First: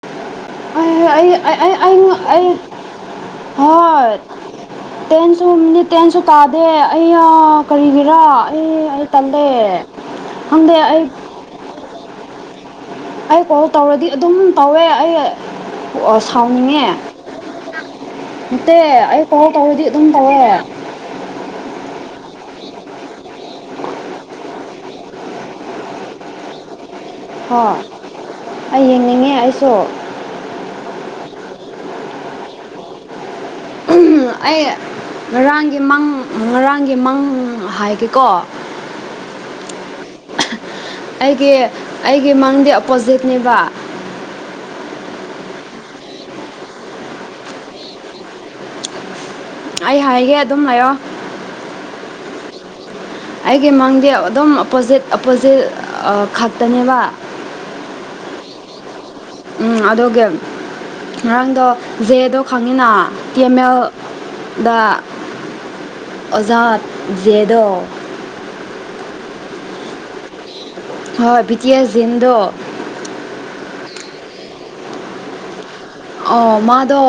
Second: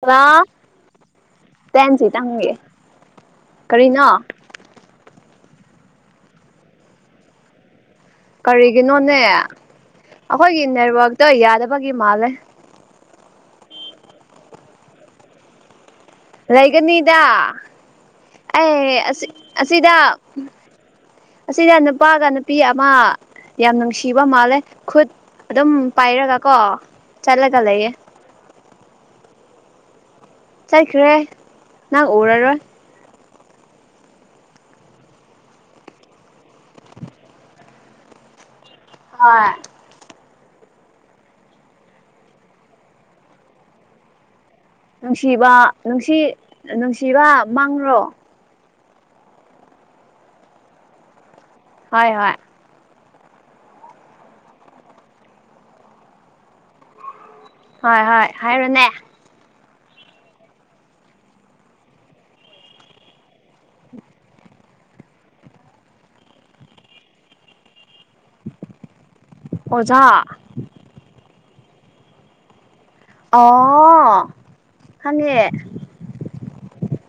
hello ꯑꯩ ꯑ ꯇꯦꯟꯁꯤ ꯑꯩ ꯇꯪꯒꯦ ꯀꯔꯤꯅꯣ ꯍꯣꯏ ꯇꯦꯟꯁꯨꯝꯅꯤ ꯇꯦꯟꯁꯨ ꯇꯥꯗꯦ ꯑꯌꯥ ꯀꯔꯤꯒꯤꯔ ꯑꯩ ꯑꯩ ꯀꯔꯤꯒꯤꯅꯣꯅꯦ ꯇꯜꯂꯦ ꯑꯩꯈꯣꯏꯒꯤ ꯈꯪꯗꯦ ꯑꯩ ꯅꯦꯠꯋꯥꯛꯇꯣ ꯌꯥꯗꯕꯒꯤ ꯃꯥꯜꯂꯦ ꯑꯩ ꯀꯣꯜ ꯇꯧꯔꯗꯤ ꯑꯗꯨꯝ ꯇꯧꯋꯦ ꯑꯩ ꯑꯣ ꯁꯥꯎꯅꯤꯡꯉꯦ ꯂꯩꯒꯅꯤꯗ ꯅꯠꯇꯦ ꯑꯦ ꯑꯩ ꯑꯁꯤ ꯀꯣꯜ ꯇꯧꯔꯗꯤ ꯑꯁꯤꯗ ꯑꯗꯨꯝ ꯇꯧꯋꯦ ꯑꯁꯤꯗ ꯅꯨꯄꯥꯒ ꯅꯨꯄꯤ ꯑꯃ ꯌꯥꯝ ꯅꯨꯡꯁꯤꯕ ꯃꯥꯜꯂꯦ ꯈꯨꯠ ꯑꯗꯨꯝ ꯄꯥꯏꯔꯒ ꯀꯣ ꯍꯣꯏ ꯆꯂꯒꯂꯩꯌꯦ ꯑꯩ ꯌꯦꯡꯅꯤꯡꯉꯦ ꯑꯩꯁꯨ ꯆꯠꯈ꯭ꯔꯦ ꯅꯪ ꯎꯔꯔꯣꯏ ꯑꯩ ꯉꯔꯥꯡꯒꯤ ꯃꯪ ꯉꯔꯥꯡꯒꯤ ꯃꯪ ꯍꯥꯏꯒꯦꯀꯣ ꯍꯣꯏ ꯑꯩꯒꯤ ꯑꯩꯒꯤ ꯃꯪꯗꯤ ꯑꯣꯄꯣꯖꯤꯠꯅꯦꯕ ꯅꯨꯡꯁꯤꯕ ꯅꯨꯡꯁꯤ ꯅꯨꯡꯁꯤꯕ ꯃꯥꯡꯉ꯭ꯔꯣ ꯑꯩ ꯍꯥꯏꯒꯦ ꯑꯗꯨꯝ ꯂꯩꫪꫭ ꯍꯣꯏ ꯍꯣꯏ ꯑꯩꯒꯤ ꯃꯪꯗꯤ ꯑꯗꯨꯝ ꯑꯣꯄꯣꯖꯤꯠ ꯑꯣꯞꯄꯣꯖꯤꯠ ꯈꯛꯇꯅꯦꯕ ꯍꯣꯏ ꯍꯣꯏ ꯍꯥꯏꯔꯣꯅꯦ ꯎꯝ ꯑꯗꯨꯒꯤ ꯉꯔꯥꯡꯗꯣ ꯖꯦꯗꯣ ꯈꯪꯉꯤꯅ ꯇꯤ ꯑꯦꯝ ꯃ‌ꯦꯜꯗ ꯑꯣꯖꯥ ꯖ‌ꯦ ꯗꯣ ꯑꯣꯖꯥ ꯍꯣꯏ ꯕꯤ ꯇꯤ ꯑꯦꯁ ꯖꯤꯟꯗꯣ ꯑꯣ ꯈꫭꯉꯦ ꯑꯣ ꯃꯥꯗꯣ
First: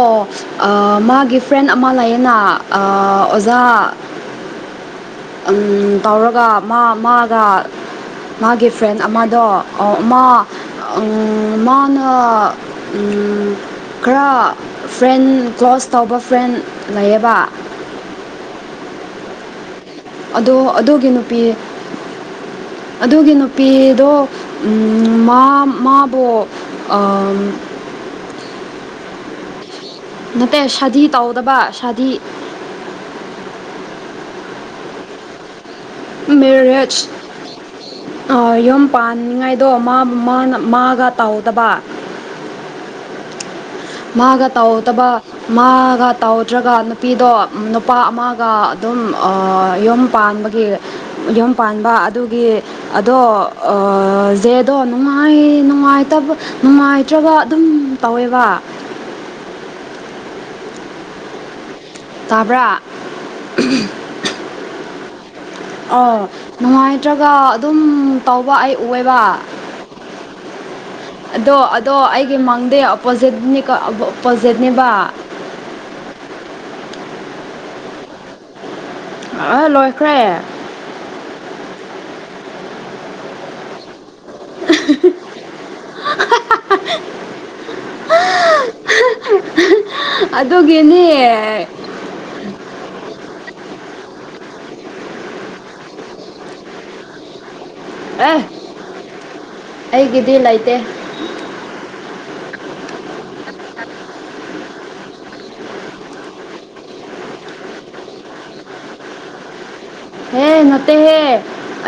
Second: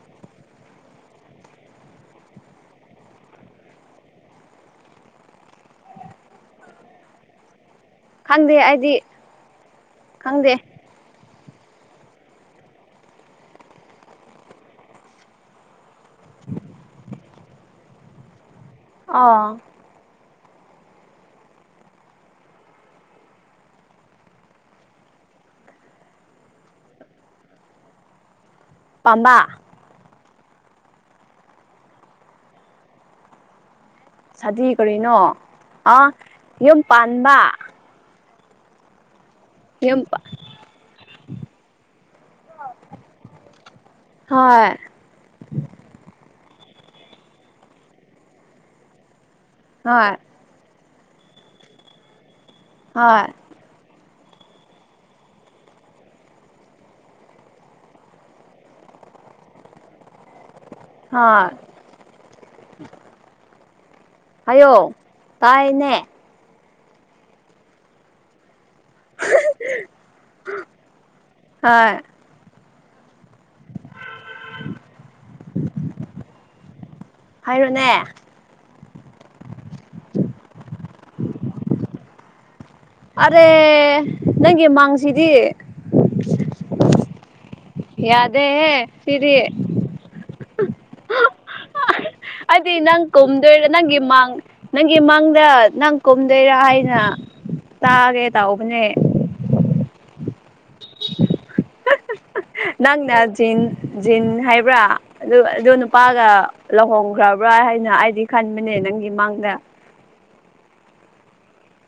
ꯑ ꯃꯥꯒꯤ ꯐ꯭ꯔꯦꯟ ꯑꯃ ꯂꯩꯌꯦꯅ ꯑ ꯑꯣꯖꯥ [unintelligible] ꯇꯧꯔꯒ ꯃꯥ ꯃꯥꯒ ꯈꯪꯗꯦ ꯃꯥꯒꯤ ꯑꯩꯗꯤ ꯐ꯭ꯔꯦꯟ ꯑꯃꯗꯣ ꯑ ꯃꯥ ꯈꯪꯗꯦ ꯏꯪ ꯃꯥꯅ ꯏꯪ ꯈꯔ ꯐ꯭ꯔꯦꯟ ꯀ꯭ꯂꯣꯁ ꯆꯥꯎꯕ ꯐ꯭ꯔꯦꯟ ꯂꯩꯌꯦꯕ ꯑꯥ ꯑꯗꯣ ꯑꯗꯨꯒꯤ ꯅꯨꯄꯤ [unintelligible] ꯑꯗꯨꯒꯤ ꯅꯨꯄꯤꯗꯣ ꯑꯝ ꯃꯥ ꯃꯥꯗꫭ ꯑꯝ ꯄꯥꯝꯕ ꯅꯠꯇꯦ ꯁꯥꯙꯤ ꯇꯧꯗꯕ ꯁꯥꯙꯤ ꯁꯥꯙꯤ ꯀꯔꯤꯅꯣ ꯑꯥ ꯌꯨꯝ ꯄꯥꯟꯕ ꯑ ꯌꯨꯝ ꯄꯥꯟꯅꯤꯉꯥꯏꯗꯣ ꯃꯥ ꯌꯨꯝ ꯃꯥꯅ ꯃꯥꯒ ꯇꯧꯗꯕ ꯃꯥꯒ ꯍꯣꯏ ꯇꯧꯑꯣꯗꯕ ꯃꯥꯒ ꯇꯧ ꯇ꯭ꯔꯒ ꯅꯨꯄꯤꯗꯣ ꯅꯨꯄꯥ ꯑꯃꯒ ꯑꯗꯨꯝ ꯑ ꯌꯨꯝ ꯍꯣꯏ ꯄꯥꯟꯕꯒꯤ ꯌꯨꯝ ꯄꯥꯟꯕ ꯑꯗꯨꯒꯤ ꯑꯗꯣ ꯍꯣꯏ ꯑ ꯖꯦꯗꯣ ꯅꯨꯡꯉꯥꯏꯌꯦ ꯅꯨꯡꯉꯥꯏꯇꯕ ꯅꯨꯡꯉꯥꯏꯇ꯭ꯔꯕ ꯑꯗꯨꯝ ꯇꯧꯋꯦꯕ ꯍꯥ ꯇꯥꯕ꯭ꯔꯥ ꯍꯥꯌꯣ ꯇꯥꯑꯦꯅꯦ ꯑꯧ ꯅꯨꯡꯉꯥꯏꯇ꯭ꯔꯒ ꯑꯗꯨꯝ ꯇꯧꯕ ꯑꯩ ꯋꯦꯕ ꯑꯗꯣ ꯍꯣꯏ ꯑꯗꯣ ꯑꯩꯒꯤ ꯃꯥꯡꯗꯦ ꯄꯣꯖꯦꯠꯅꯤꯀ ꯑꯕꫭ ꯄꯣꯖꯦꯠꯅꯤꯕ ꯍꯥꯏꯔꯣꯅꯦ ꯑꯥ ꯂꯣꯏꯈ꯭ꯔꯦ ꯑꯔꯦ ꯅꯪꯒꯤ ꯃꯥꯡꯁꯤꯗꯤ ꯌꯥꯗꯦꯍꯦ ꯁꯤꯗꯤ ꯀꯅꯤꯑꯦ ꯑꯩꯗꯤ ꯅꯪ ꯀꯣꯝꯗꯣꯏꯔ ꯅꯪꯒꯤ ꯃꯥꯡ ꯅꯪꯒꯤ ꯃꯡꯗ ꯅꯪ ꯀꯨꯝꯗꯣꯏꯔꯥ ꯍꯥꯏꯅ ꯇꯥꯒꯦ ꯇꯎꯕꯅꯦ ꯗꯤ ꯂꯩꯇꯩ [unintelligible] ꯅꯪꯅ ꯖꯤꯟ ꯖꯤꯟ ꯍꯥꯏꯕ꯭ꯔꯥ ꯑꯗꯨ ꯑꯗꯨ ꯅꯨꯄꯥꯒ ꯂꯍꯣꯡꯈ꯭ꯔꯕ꯭ꯔꯥ ꯑꯥꯏ ꯍꯥꯏꯅ ꯑꯩꯗꯤ ꯈꯟꯕꯅꯦ ꯅꯪꯒꯤ ꯃꯥꯡꯗ ꯍꯦ ꯅꯣꯠꯇꯦꯍꯦ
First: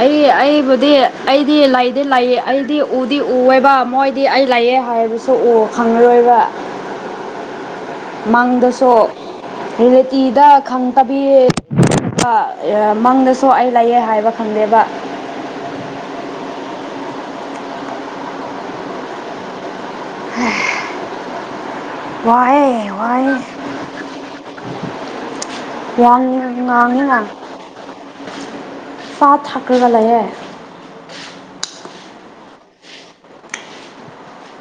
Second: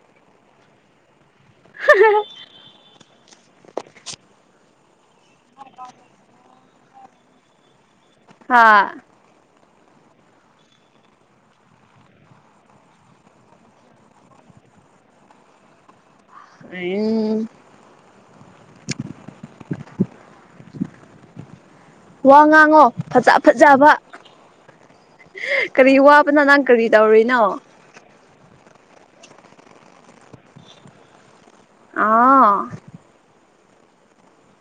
ꯑꯩ ꯑꯩꯕꯨꯗꯤ ꯑꯩꯗꯤ ꯂꯩꯗꯤ ꯂꯩꯑꯦ ꯑꯩꯗꯤ ꯎꯗꯤ ꯎꯋꯦꯕ ꯃꯣꯏꯗꯤ ꯑꯩ ꯂꯩꯑꯦ ꯍꯥꯏꯕꯔ ꯁꯨ ꯎ ꯈꯪꯉꯔꯣꯏꯕ ꯃꯥꯡꯗꯁꯨ ꯍꯥ ꯔꯤꯂꯦꯇꯤꯗ ꯈꯪ ꯇꯕꯤ ꯑ ꯃꯪꯗꯁꯨ ꯑꯩ ꯂꯩꯌꯦ ꯍꯥꯏꯕ ꯈꯪꯗꯦꯕ ꯑꯝ ꯍ ꯋꯥ ꯋꯥꯑꯦ ꯉꯥꯡꯉꯣ ꯋꯥꯌꯦ ꯐꯖ ꯐꯖꯕ ꯀꯔꯤ ꯋꯥꯉꯤ ꯋꯥꯕꯅꯣ ꯅꯪ‌ ꯅꯪ ꯀꯔꯤ ꯉꯥꯡꯉꯤꯅ ꯇꯧꯔꯤꯅꯣ ꯆꯥ ꯊꯛꯀ꯭ꯔꯒ ꯂꯩꯑꯦ ꯑꯥ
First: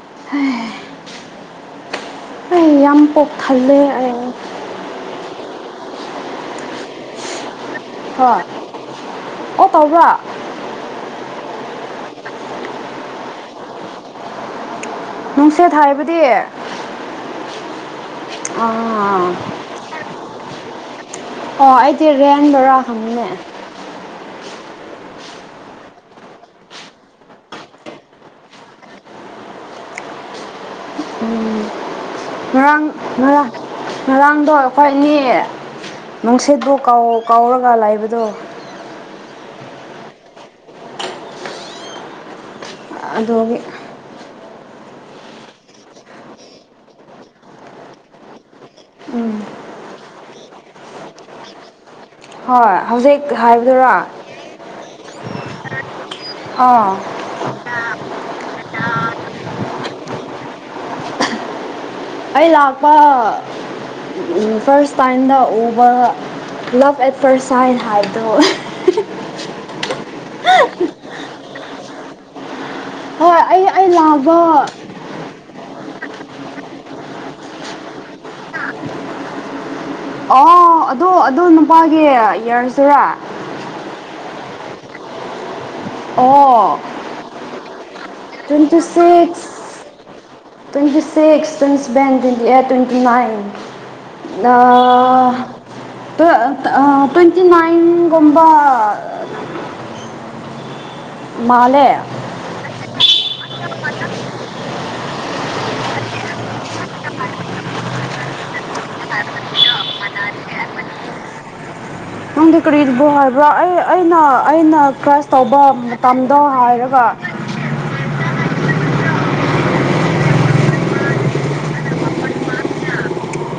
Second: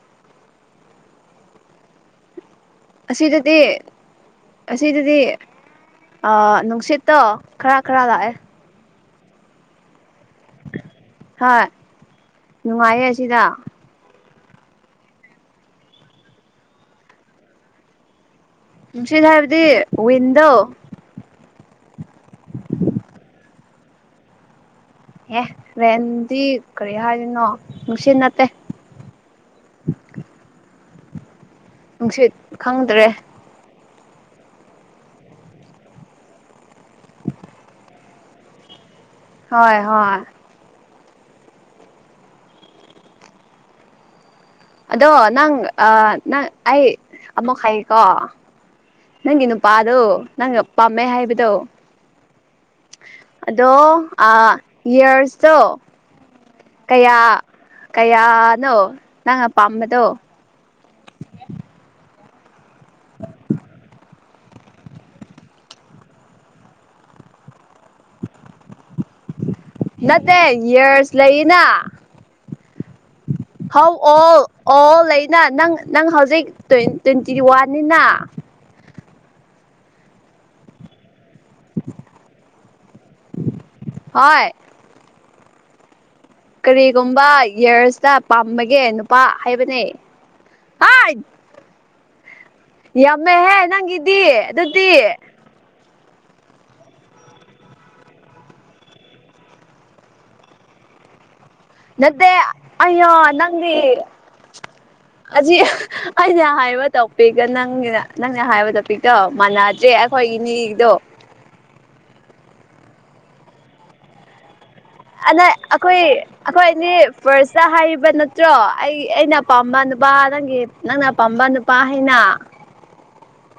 ꯍꯩ ꯑꯁꯤꯗꯗꯤ ꯑꯁꯤꯗꯗꯤ ꯑ ꯅꯨꯡꯁꯤꯠ ꯇꯣ ꯈꯥꯔꯥ ꯈꯥꯔꯥ ꯂꯥꯛꯑꯦ ꯍꯣꯏ ꯑꯣ ꯇꯧꯕ꯭ꯔꯥ ꯍꯣꯏ ꯅꯨꯡꯉꯥꯏꯌꯦ ꯑꯁꯤꯗ ꯅꯨꯡꯁꯦꯠ ꯍꯥꯏꯕꯗꯤ ꯅꯨꯡꯁꯤꯠ ꯍꯥꯏꯕꯗꯤ ꯋꯤꯟꯗꯣ ꯑꯣ ꯑꯩꯗꯤ ꯔꯦꯟ ꯕꯥꯔꯥ ꯍꯪꯉꯤꯅꯦ ꯑꯦ ꯔꯦꯟꯗꯤ ꯀꯔꯤ ꯍꯥꯏꯔꯤꯅꯣ ꯅꯨꯡꯁꯤꯠ ꯅꯠꯇꯦ [unintelligible] ꯎꯝ ꯅꯨꯡꯁꯤꯠ ꯉꯔꯥꯡ ꯈꯪꯗ꯭ꯔꯦ ꯉꯔꯥꯡ ꯉꯔꯥꯡꯗꯣ ꯑꯩꯈꯣꯏ ꯑꯅꯤ ꯅꯨꯡꯁꯤꯠꯄꯨ ꯀꯥꯎ ꯀꯥꯎꯔꯒ ꯂꯥꯏꯕꯗꯣ ꯍꯣꯏ ꯍꯣꯏ [unintelligible] ꯑꯗꯨꯒꯤ ꯑꯗꯣ ꯅꯪ ꯅꯪ ꯑꯩ ꯑꯃꯨꯛ ꯍꯥꯏꯌꯦꯀꯣ ꯎꯝ ꯅꯪꯒꯤ ꯅꯨꯄꯥꯗꯣ ꯅꯪꯒ ꯄꯥꯝꯃꯦ ꯍꯥꯏꯕꯗꯣ ꯍꯣꯏ ꯍꯧꯖꯤꯛ ꯑꯗꯣ ꯍꯥꯏꯕꯗꯨꯔꯥ ꯑ ꯏꯌꯥꯔꯁꯇꯣ ꯑꯥ ꯀꯌꯥ ꯀꯌꯥꯅꯣ ꯅꯪ ꯑꯄꯥꯝꯕꯗꯣ [unintelligible] ꯑꯩ ꯂꯥꯛꯄ ꯐꯥꯔꯁ ꯇꯥꯏꯝꯗ ꯎꯕ ꯂꯞ ꯄꯦꯄꯔ ꯁꯥꯏꯟ ꯍꯥꯏꯕꯗꯣ ꯅꯠꯇ ꯌꯌꯔꯁ ꯂꯩꯏꯅ ꯍꯣꯏ ꯑꯩ ꯑꯩ ꯍꯥꯎ ꯑꯣꯜ ꯂꯥꯛꯕ ꯑꯣꯜ ꯂꯩꯅꯥ ꯅꯪ ꯅꯪ ꯍꯧꯖꯤꯛ ꯇ꯭ꯋꯦꯟꯇꯤ ꯋꯥꯟꯅꯤꯅ ꯑꯣ ꯑꯗꯨ ꯑꯗꯨ ꯅꯨꯄꯥꯒꯤ ꯏꯔꯁꯤꯔꯥ ꯍꯣꯏ ꯑꯣ ꯀꯔꯤꯒꯨꯝꯕ ꯏꯌꯥꯔꯁꯇ ꯄꯥꯝꯕꯒꯦ ꯅꯨꯄꯥ ꯍꯥꯏꯕꯅꯦ ꯇꯨꯖꯤꯁ ꯍꯥꯏ ꯁꯛꯁ ꯇꯨꯁꯕꯦꯟꯗꯅ ꯇ꯭ꯋꯦꯟꯇꯤ ꯅꯥꯏꯟ ꯌꯥꯝꯃꯦꯍꯦ ꯅꯪꯒꯤꯗꯤ ꯑꯗꯨꯗꯤ ꯇ꯭ꯋꯦꯟꯇꯤ ꯅꯥꯏꯟꯒꯨꯝꯕ [inaudible] ꯃꯥꯜꯂꯦ ꯅꯠꯇꯦ ꯑꯣ ꯅꯪꯗꯤ ꯑꯖꯤ ꯑꯩꯁ ꯍꯥꯏꯕ ꯇꯧꯕꯄꯤꯒ ꯅꯪꯒꯤꯅ ꯅꯪꯅꯦ ꯍꯥꯏꯕꯗ ꯄꯇꯣ ꯃꯥꯟꯅꯗ꯭ꯔꯦ ꯑꯩꯈꯣꯏ ꯏꯅꯦꯗꯣ ꯍꯗ ꯀꯔꯤꯗ ꯔꯕ꯭ꯔ ꯑꯩꯅ ꯑꯩꯅ ꯀ꯭ꯔꯁ ꯑꯗ ꯇꯧꯕ ꯑꯩꯈꯣꯏ ꯃꯇꯝꯗꯣ ꯑꯩꯈꯣꯏ ꯑꯅꯤ ꯍꯥꯏꯔꯒ ꯐꯥꯔꯁꯇ ꯍꯥꯏꯔꯤꯕ ꯅꯠꯇ꯭ꯔꯣ ꯑꯩꯒꯤ ꯑꯩꯅ ꯄꯥꯝꯕ ꯅꯨꯄꯥ ꯅꯪꯒꯤ ꯅꯪꯅ ꯑ ꯄꯥꯝꯕ ꯅꯨꯄꯥ ꯍꯥꯏꯩꯅ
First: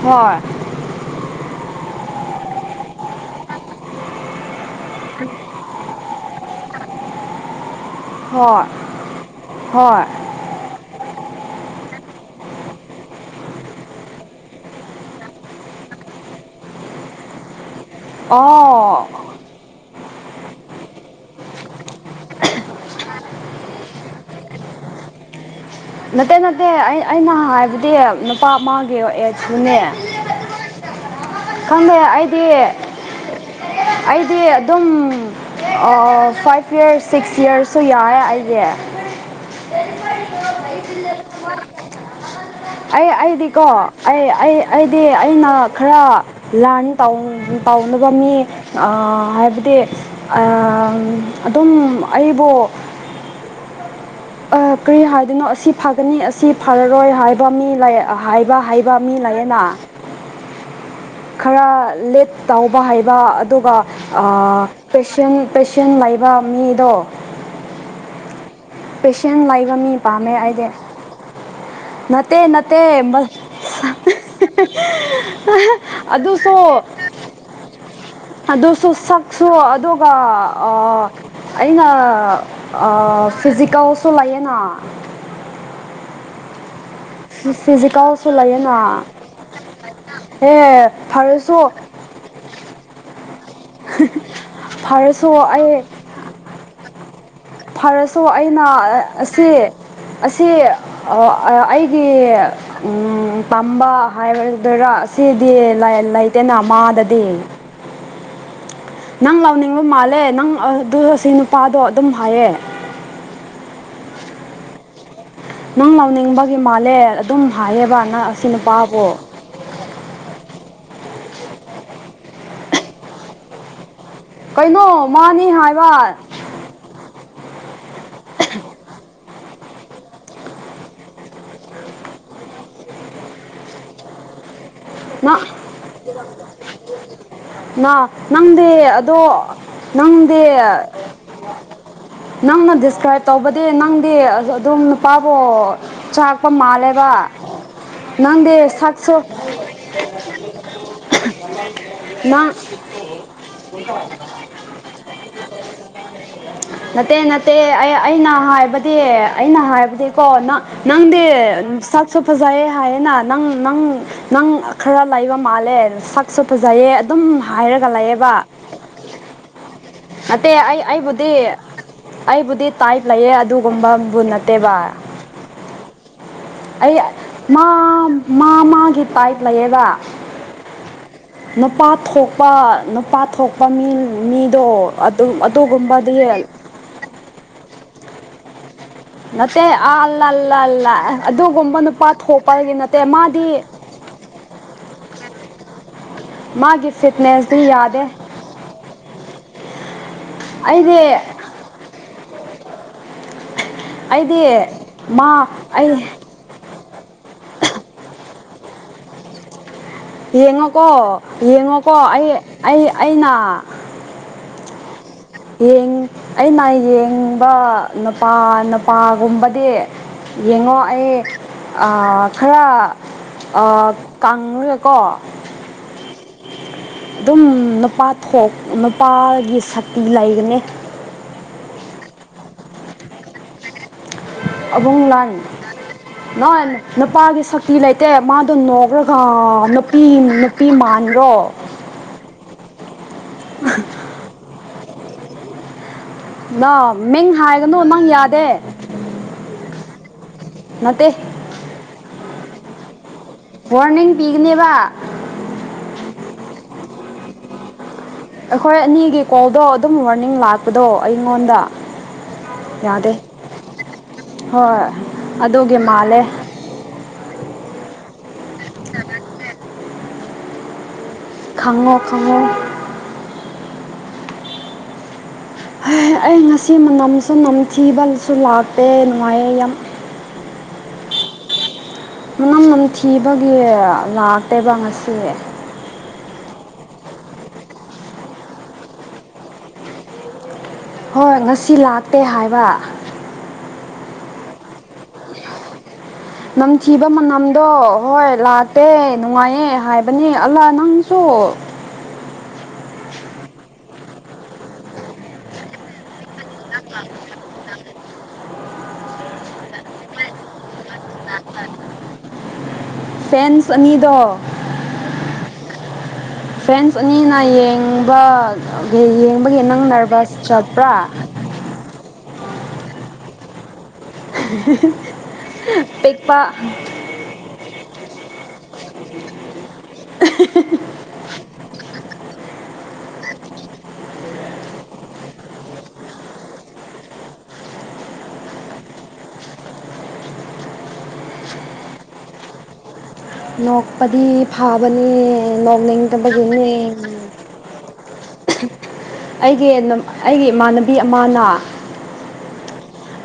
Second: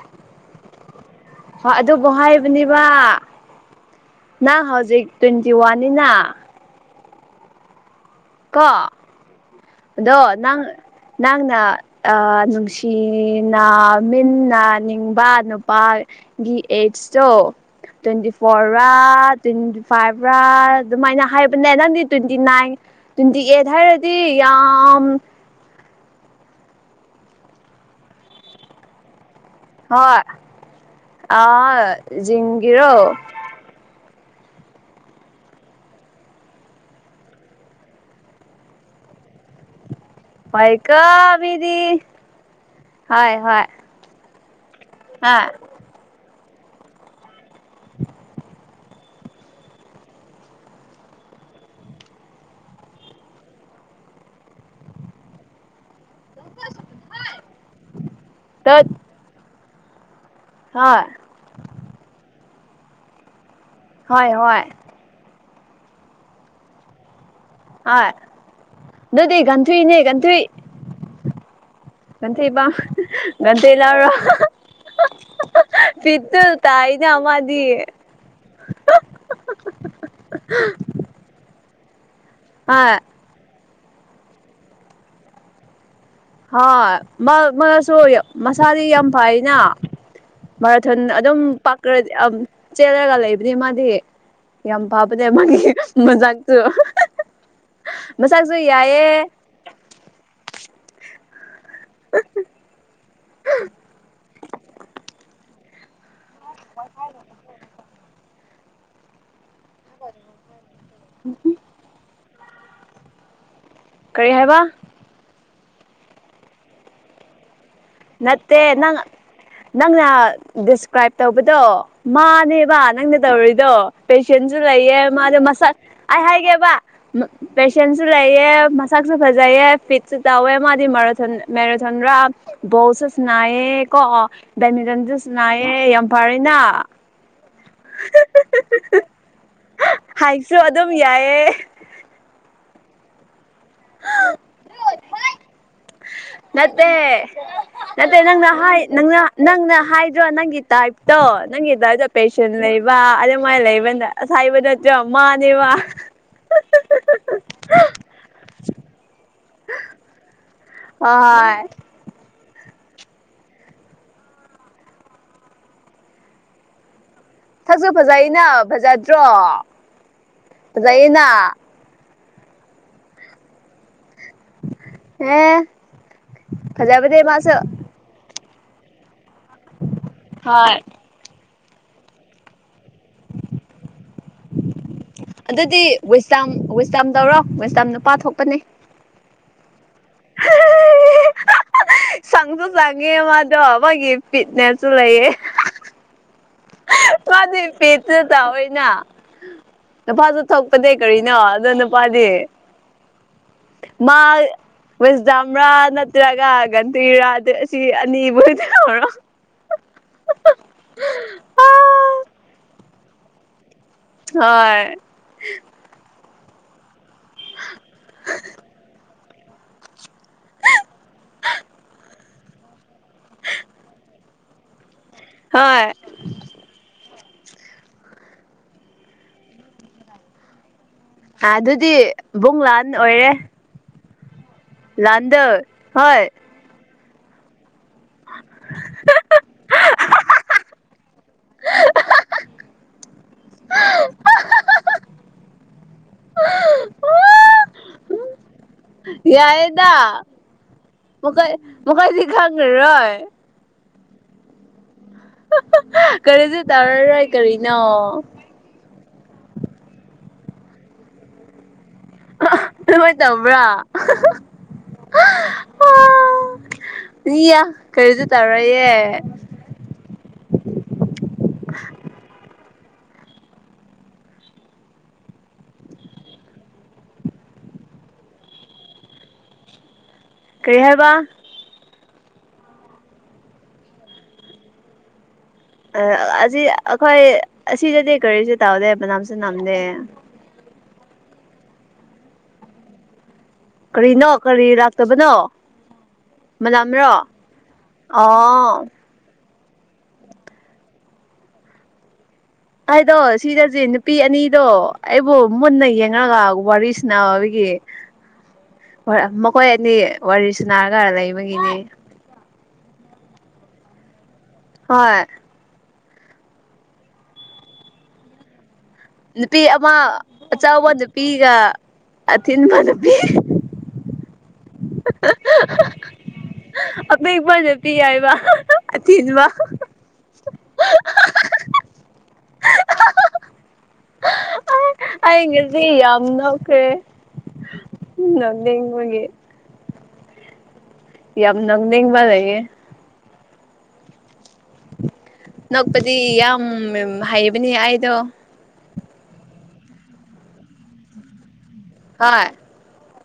ꯍꯣꯏ ꯍ ꯑꯗꯨꯕꯨ ꯍꯥꯏꯕꯅꯦꯕ ꯅꯪ ꯍꯧꯖꯤꯛ ꯇ꯭ꯋꯦꯟꯇꯤ ꯋꯥꯟꯅꯤꯅ ꯍꯣꯏ ꯀꯣ ꯍꯣꯏ ꯑꯗꯣ ꯅꯪ ꯅꯪꯅ ꯅꯨꯡꯁꯤꯅꯃꯤꯟꯅꯅꯥ ꯅꯤꯡꯕ ꯅꯨꯄꯥꯒꯤ ꯑꯦꯠ [unintelligible] ꯑꯣ ꯭ꯔ ꯑꯗꯨꯃꯥꯏꯅ ꯍꯥꯏꯕꯅꯦ ꯅꯪꯗꯤ ꯇ꯭ꯋꯦꯟꯇꯤ ꯅꯥꯏꯟ ꯇ꯭ꯋꯦꯟꯇꯤ ꯑꯩꯠ ꯍꯥꯏꯔꯗꯤ ꯌꯥꯝ ꯅꯠꯇꯦ ꯅꯠꯇꯦ ꯑꯩ ꯑꯩꯅ ꯍꯥꯏꯕꯗꯤ ꯅꯨꯄꯥ ꯑꯃꯒꯤꯒꯤ ꯁꯨꯅꯦ ꯍꯣꯏ ꯈꯪꯉꯦ ꯑ ꯑꯩꯗꯤ ꯖꯤꯝꯒꯤꯔꯣ ꯑꯩ ꯗꯤ ꯑꯗꯨꯝ ꯐꯥꯏꯚ ꯌꯔꯁ ꯁꯤꯛꯁ ꯌꯔꯁꯁꯨ ꯌꯥꯔꯦ ꯑꯩꯗꯤ [unintelligible] ꯍꯣꯏꯀꯣ ꯃꯤꯗꯤ ꯑꯩ ꯍꯣꯏ ꯑꯩꯗꯤꯀꯣ ꯍꯣꯏ ꯑꯩ ꯑꯩ ꯑꯩ ꯑꯩꯗꯤ ꯍꯥ ꯑꯩꯅ ꯈꯔ ꯂꯥꯟꯟ ꯇꯧꯅꯕ ꯃꯤ ꯍꯥꯏꯕꯗꯤ ꯑꯗꯨꯝ ꯑꯩꯕꯨ [inaudible] ꯑ ꯀꯔꯤ ꯍꯥꯏꯗꯣꯏꯅꯣ ꯑꯁꯤ ꯑꯅꯤ ꯑꯁꯤ ꯐꯔꯔꯣꯏ ꯍꯥꯏꯕ ꯃꯤ ꯍꯥꯏꯕ ꯇꯠ ꯍꯩꯕ ꯃꯤ ꯂꯩꯌꯦꯅ ꯍꯣꯏ ꯈꯔ ꯂꯤꯠ ꯇꯥꯎꯕ ꯍꯩꯕ ꯑꯗꯨꯒ ꯍꯣꯏ ꯍꯣꯏ ꯄꯦꯁꯦꯟ ꯄꯦꯁꯦꯟ ꯂꯩꯕ ꯃꯤꯗꯣ ꯑꯥ ꯗꯨꯗꯤ ꯄꯦꯁꯦꯟ ꯂꯩꯕ ꯒꯟꯊꯨꯢꯅꯦ ꯃꯤ ꯄꯥꯝꯃꯦ ꯒꯟꯊꯨꯢ ꯑꯩꯗꯤ ꯅꯠꯇꯦ ꯒꯟꯊꯨꯢꯕ ꯅꯠꯇꯦ ꯒꯟꯊꯨꯢ ꯂꯧꯔꯣ ꯄꯤꯠꯇ ꯑꯗꯨꯁꯨ ꯇꯥꯏꯅꯦ ꯑꯃꯗꯤ ꯑꯗꯨꯁꯨ ꯁꯛꯁꯨ ꯑꯗꯨꯒ ꯑ ꯑꯩꯅ ꯑ ꯍꯣꯏ ꯐꯤꯖꯤꯀꯦꯜꯁꯨ ꯂꯩꯌꯦꯅꯥ ꯍꯣꯏ ꯃꯥꯁꯨ ꯂꯩꯌꯦꯅ ꯃꯁꯥꯗꯤ ꯌꯥꯝ ꯐꯩꯅ ꯑꯦ ꯃꯔꯔꯥꯊꯣꯟ ꯑꯗꯨꯝ ꯐꯔꯁꯨ ꯄꯥꯛ ꯆꯦꯜꯂꯒ ꯂꯩꯕ ꯃꯥꯗꯤ ꯌꯥꯝ ꯐꯕꯅꯦ ꯐꯔꯁꯨ ꯃꯥꯒꯤ ꯑꯩ ꯃꯁꯛꯁꯨ ꯐꯔꯁꯨ ꯑꯩꯅ ꯌꯥꯏꯌꯦ ꯑꯁꯤ ꯑꯁꯤ ꯑꯣ ꯑꯩꯒꯤ ꯄꯥꯝꯕ ꯍꯥꯏꯕꯗꯨꯔꯥ ꯑꯁꯤꯗꯤ ꯂꯩꯇꯦꯅ ꯃꯥꯗꯗꯤ ꯅꯪ ꯂꯥꯎꯅꯤꯡꯕ ꯃꯥꯜꯂꯦ ꯅꯪ ꯑꯗꯨ ꯑꯁꯤ ꯅꯨꯄꯥꯗꯣ ꯑꯗꯨꯝ ꯍꯥꯏꯌꯦ ꯀꯔꯤ ꯍꯥꯏꯕ ꯅꯪ ꯂꯧꯅꯤꯡꯕꯒꯤ ꯃꯥꯜꯂꯦ ꯑꯗꯨꯝ ꯍꯥꯏꯌꯦꯕ ꯅꯪ ꯑꯁꯤ ꯅꯠꯇꯦ ꯅꯪ ꯅꯨꯄꯥꯕꯨ ꯅꯪꯅ ꯀ꯭ꯔꯥꯏꯞ ꯇꯧꯕꯗꯣ ꯃꯥꯅꯦꯕ ꯅꯪꯅ ꯇꯧꯔꯤꯗꯣ ꯄꯦꯁꯦꯟꯁꯨ ꯂꯩꯌꯦ ꯀꯩꯅꯣ ꯃꯥꯗꯤ ꯃꯥꯅꯤ ꯃꯁꯛ ꯍꯥꯏꯕ ꯑꯩ ꯍꯥꯏꯒꯦꯕ ꯄꯦꯁꯦꯟꯁꯨ ꯂꯩꯑꯦ ꯃꯁꯛꯁꯨ ꯐꯖꯩꯌꯦ ꯐꯤꯠꯁꯨ ꯇꯧꯋꯦ ꯃꯥꯗꯤ ꯃꯦꯔꯥꯊꯣꯟ ꯃꯦꯔꯥꯊꯣꯟ ꯔꯥ ꯕꯣꯜꯁꯨ ꯁꯅꯥꯏꯌꯦ ꯀꯣ ꯕꯦꯠꯃꯤꯟꯇꯟꯁꯨ ꯅ ꯁꯅꯥꯏꯌꯦ ꯌꯥꯝ ꯐꯔꯦꯅ ꯅ ꯅꯪꯗꯤ ꯑꯗꯣ ꯅꯪꯗꯤ ꯍꯥꯏꯠꯁꯨ ꯑꯗꯨꯝ ꯌꯥꯏꯌꯦ ꯅꯪꯅ ꯗꯤꯁꯀ꯭ꯔꯥꯏꯞ ꯇꯧꯕꯗꯤ ꯅꯪꯗꯤ ꯑꯗꯨꯝ ꯅꯨꯄꯥꯕꯣ ꯅꯠꯇꯦ ꯅꯠꯇꯦ ꯅꯪꯅ ꯅꯪꯗꯤ ꯍꯥꯏ ꯁꯛꯁꯨ ꯅꯪꯅ ꯅꯪꯅ ꯍꯥꯏꯗ꯭ꯔꯣ ꯅꯪꯒꯤ ꯇꯥꯏꯞꯇꯣ ꯅꯪꯒꯤ ꯇꯥꯏꯞꯇ ꯄꯦꯁꯟ ꯅꯪ ꯂꯩꯕ ꯑꯗꯨꯃꯥꯏꯅ ꯂꯩꯕꯅ ꯑꯁ ꯍꯥꯏꯕꯗ ꯃꯅꯦꯕ ꯅꯠꯇꯦ ꯅꯠꯇꯦ ꯑꯩ ꯑꯩꯅ ꯍꯥꯏꯕꯗꯤ ꯑꯩꯅ ꯍꯥꯏꯕꯗꯤꯀꯣ ꯅꯪ ꯅꯪꯗꯤ ꯍꯣꯏ ꯁꯛꯁꯨ ꯐꯖꯩꯌꯦ ꯍꯥꯏꯌꯦꯅ ꯅꯪ ꯅꯪ ꯅꯪ ꯈꯔ ꯂꯩꯕ ꯃꯥꯜꯂꯦ ꯁꯛꯁꯨ ꯐꯖꯩꯌꯦ ꯑꯗꯨꯝ ꯁꯛꯁꯨ ꯍꯥꯏꯔꯒ ꯂꯩꯌꯦꯕ ꯐꯖꯩꯅ ꯐꯖꯗ꯭ꯔꯣ ꯅꯠꯇꯦ ꯑꯩ ꯐꯖꯩꯌꯦꯅ ꯑꯩꯕꯨꯗꯤ ꯑꯩꯕꯨꯗꯤ ꯇꯥꯏꯞ ꯂꯩꯌꯦ ꯑꯗꯨꯒꯨꯝꯕ ꯕꯨ ꯅꯠꯇꯦꯕ ꯑꯦ ꯑꯩ ꯐꯖꯕꯅꯦ ꯃꯥꯁꯨ ꯃꯥ ꯃꯥ ꯃꯥꯒꯤ ꯇꯥ꯭ꯏꯕ ꯂꯩꯌꯦꯕ ꯍꯣꯏ ꯅꯨꯄꯥ ꯊꯣꯛꯄ ꯅꯨꯄꯥ ꯊꯣꯛꯄ ꯃꯤ ꯃꯤ ꯑꯗꯨꯗꯤ ꯋꯁꯇꯝ ꯋꯁꯇꯥꯝ ꯇꯧꯔꯣ ꯋꯁꯇꯥꯝ ꯅꯨꯄꯥ ꯊꯣꯛꯄꯅꯤ ꯃꯦ ꯑ ꯑꯜꯂ ꯑꯜꯂ ꯑꯜꯂ ꯑꯗꯨꯒꯝꯕ ꯆꯪꯁꯨ ꯆꯪꯉꯦ ꯃꯥꯗꯣ ꯃꯥꯏꯒꯤ ꯄꯤꯠꯅꯦꯁꯨ ꯂꯩꯌꯦ ꯃꯥꯒꯤ ꯐꯤꯠꯅꯦꯁꯇꯤ ꯐꯗꯤ ꯌꯥꯗꯦ ꯄꯦꯠꯇ ꯇꯥꯑꯣꯅ ꯅꯨꯄꯥꯁꯨ ꯊꯛꯄꯅꯦ ꯑꯩꯗꯤ ꯀꯔꯤꯅꯣ ꯑꯗꯣ ꯅꯨꯄꯥꯗꯤ ꯑꯩꯗꯤ ꯃꯥ ꯁꯗꯥꯝ ꯔꯥ ꯑꯩ ꯅꯠꯇ꯭ꯔꯒ ꯒꯟꯇꯤꯔꯥ ꯑꯁꯤ ꯑꯅꯤꯕꯨꯗꯤꯔꯣ ꯌꯦꯡꯉꯣꯀꯣ ꯌꯦꯡꯉꯣꯀꯣ ꯑꯩ ꯑꯩ ꯑꯩꯅ ꯍꯣꯏ ꯑꯩꯅ ꯌꯦꯡꯕ ꯅꯨꯄꯥ ꯅꯨꯄꯥꯒꯨꯝꯕꯗꯤ ꯌꯦꯡꯉꯣ ꯑꯩ ꯈꯔ ꯑ ꯀꯥꯡꯂꯦꯀꯣ ꯍꯣꯏ ꯑꯗꯨꯝ ꯅꯨꯄꯥ ꯊꯣꯛ ꯅꯨꯄꯥꯒꯤ ꯁꯛꯇꯤ ꯂꯩꯒꯅꯤ ꯑꯗꯨꯗꯤ ꯏꯕꯨꯡ ꯂꯥꯟ ꯑꯣꯏꯔꯦ ꯑꯕꯨꯡ ꯂꯥꯟ ꯂꯥꯟꯗꯣ ꯍꯣꯏ ꯅ ꯅꯨꯄꯥꯒꯤ ꯁꯛꯇꯤ ꯂꯩꯇꯦ ꯃꯥꯗꯣ ꯅꯣꯛ꯭ꯔꯒ ꯅꯨꯄꯤ ꯅꯨꯄꯤ ꯃꯥꯟꯈ꯭ꯔꯣ ꯅ ꯃꯤꯡ ꯍꯥꯏꯒꯅꯨ ꯅꯪ ꯌꯥꯗꯦ ꯌꯥꯏꯗꯥ ꯅꯠꯇꯦ ꯃꯈꯥꯏ ꯃꯈ ꯀꯥꯏ ꯁꯤ ꯈꯒ ꯔꯣꯣꯏ ꯋꯥꯔꯅꯤꯡ ꯄꯤꯒꯅꯦꯕ ꯀꯔꯤꯁꯨ ꯇꯥꯔꯔꯣꯏ ꯀꯔꯤꯅꯣ ꯑꯩꯈꯣꯏ ꯑꯅꯤꯒꯤ ꯀꯣꯜꯗꯣ ꯑꯗꯨꯝ ꯋꯥꯔꯅꯤꯡ ꯂꯥꯛꯄꯗꯣ ꯑꯩꯉꯣꯟꯗ ꯌꯥꯗꯦ ꯍꯣꯏ ꯇꯧꯕ꯭ꯔꯥ ꯍꯣꯏ ꯑꯗꯨꯒꯤ ꯃꯥꯜꯂꯦ [unintelligible] ꯏꯌꯥ ꯀꯔꯤꯁꯨ ꯇꯧꯔꯣꯏꯌꯦ ꯈꯪꯉꯣ ꯈꯪꯉꯣ ꯍꯩ ꯑꯩ ꯉꯁꯤ ꯃꯅꯝꯁꯨ ꯅꯝꯊꯤꯕꯁꯨ ꯂꯥꯛꯇꯦ ꯅꯨꯡꯉꯥꯏꯌꯦ ꯌꯥꯝ ꯀꯔꯤ ꯍꯥꯏꯕ ꯃꯅꯝ ꯅꯝꯊꯤꯕꯒꯤ ꯂꯥꯛꯇꯦꯕ ꯉꯁꯤ ꯑ ꯑꯁꯤ ꯑꯩꯈꯣꯏ ꯑꯁꯤꯗꯗꯤ ꯀꯔꯤꯁꯨ ꯇꯥꯎꯗꯦ ꯃꯅꯝꯁꯨ ꯅꯝꯗꯦ ꯍꯣꯏ ꯉꯁꯤ ꯂꯥꯛꯇꯦ ꯍꯥꯏꯕ ꯀꯔꯤꯅꯣ ꯀꯔꯤꯔꯥ ꯅꯝꯊꯤꯕ ꯃꯅꯝꯗꯣ ꯍꯣꯏ ꯂꯥꯛꯇꯦ ꯑꯣ ꯅꯨꯡꯉꯥꯏꯌꯦ ꯑꯦ ꯍꯥꯏꯕꯅꯦ ꯑꯜꯂꯥ ꯅꯪꯁꯨ ꯑꯩꯗꯣ ꯁꯤꯗꯖꯤ ꯅꯨꯄꯤ ꯑꯅꯤꯗꯣ ꯑꯩꯕꯨ ꯃꯨꯟꯅ ꯌꯦꯡꯉꯒꯥ ꯋꯥꯔꯤꯁꯅꯥꯕꯒꯤ ꯍꯣꯏ ꯃꯈꯣꯏ ꯑꯅꯤ ꯋꯥꯔꯤꯁꯅ ꯀꯔ ꯂꯩꯕꯒꯤꯅꯦ ꯐꯦꯟꯁ ꯑꯅꯤꯗꯣ ꯍꯣꯏ ꯐ꯭ꯔꯦꯟꯁ ꯑꯅꯤꯅ ꯌꯦꯡꯕ ꯑꯣꯈꯦ ꯌꯦꯡꯕꯒꯤ ꯅꯨꯄꯤ ꯅꯪ ꯑꯃ ꯅꯥꯚ꯭ꯔꯁ ꯆꯠꯄ꯭ꯔꯥ ꯊꯤꯟꯕ ꯅꯨꯄꯤ [unintelligible] ꯄꯤꯛꯄ ꯑꯄꯤꯛꯄ ꯅꯨꯄꯤ ꯍꯥꯏꯕ ꯑꯊꯤꯟꯕ [unintelligible] [unintelligible] ꯑꯩ ꯉꯁꯤ ꯌꯥꯝ ꯅꯣꯛꯈ꯭ꯔꯦ ꯎꯝ ꯅꯣꯛꯅꯤꯡꯕꯒꯤ ꯌꯥꯝ ꯅꯪꯅꯤꯡꯕ ꯂꯩꯑꯦ ꯅꯣꯛꯄꯗꯤ ꯐꯥꯕꯅꯦ ꯅꯣꯛꯄꯗꯤ ꯌꯥꯝ ꯅꯣꯛꯅꯤꯡꯗꯕꯒꯤꯅꯦ ꯍꯩꯕꯅꯦ ꯑꯩꯗꯣ ꯑꯩꯒꯤ ꯅꯝ ꯑꯩꯒꯤ ꯏꯃꯥꯟꯅꯕꯤ ꯑꯃꯅꯥ ꯍꯣꯏ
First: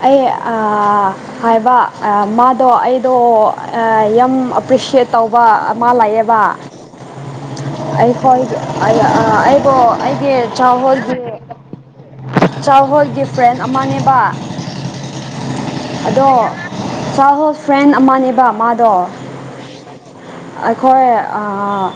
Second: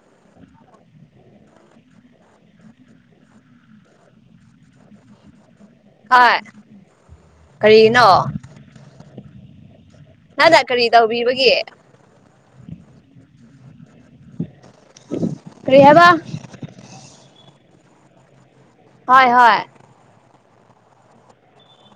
ꯑꯩ ꯑꯥ ꯍꯥꯏꯕ ꯑ ꯃꯥꯗꯣ ꯑꯩꯗꯣ ꯑ ꯌꯥꯝ ꯑꯄ꯭ꯔꯦ ꯑꯦꯄ꯭ꯔꯤꯁꯤꯌꯦꯠ ꯇꯧꯕ ꯑꯦꯄ꯭ꯔꯤ ꯃꯥ ꯍꯣꯏ ꯂꯥꯛꯑꯦꯕ ꯀꯔꯤꯅꯣ ꯑꯩꯈꯣꯏ ꯑꯩ ꯑ ꯑꯩꯕ‌ꯣ ꯑꯩꯒꯤ ꯅꯪꯅ ꯆꯥ ꯀꯔꯤ ꯍꯣꯏꯒꯤ ꯇꯧꯕꯤꯕꯒꯤ ꯆꯥ ꯍꯣꯏꯒꯤ ꯐ꯭ꯔꯦꯟ ꯑꯃꯅꯦꯕꯥ ꯀꯔꯤ ꯍꯥꯏꯕ ꯑꯗꯣ ꯆꯥꯏꯜ ꯍꯨꯗ ꯐ꯭ꯔꯦꯟ ꯑꯃꯅꯦꯕ ꯃꯥ ꯍꯣꯏ ꯍꯣꯏ ꯑꯩꯈꯣꯏ ꯑꯥꯥ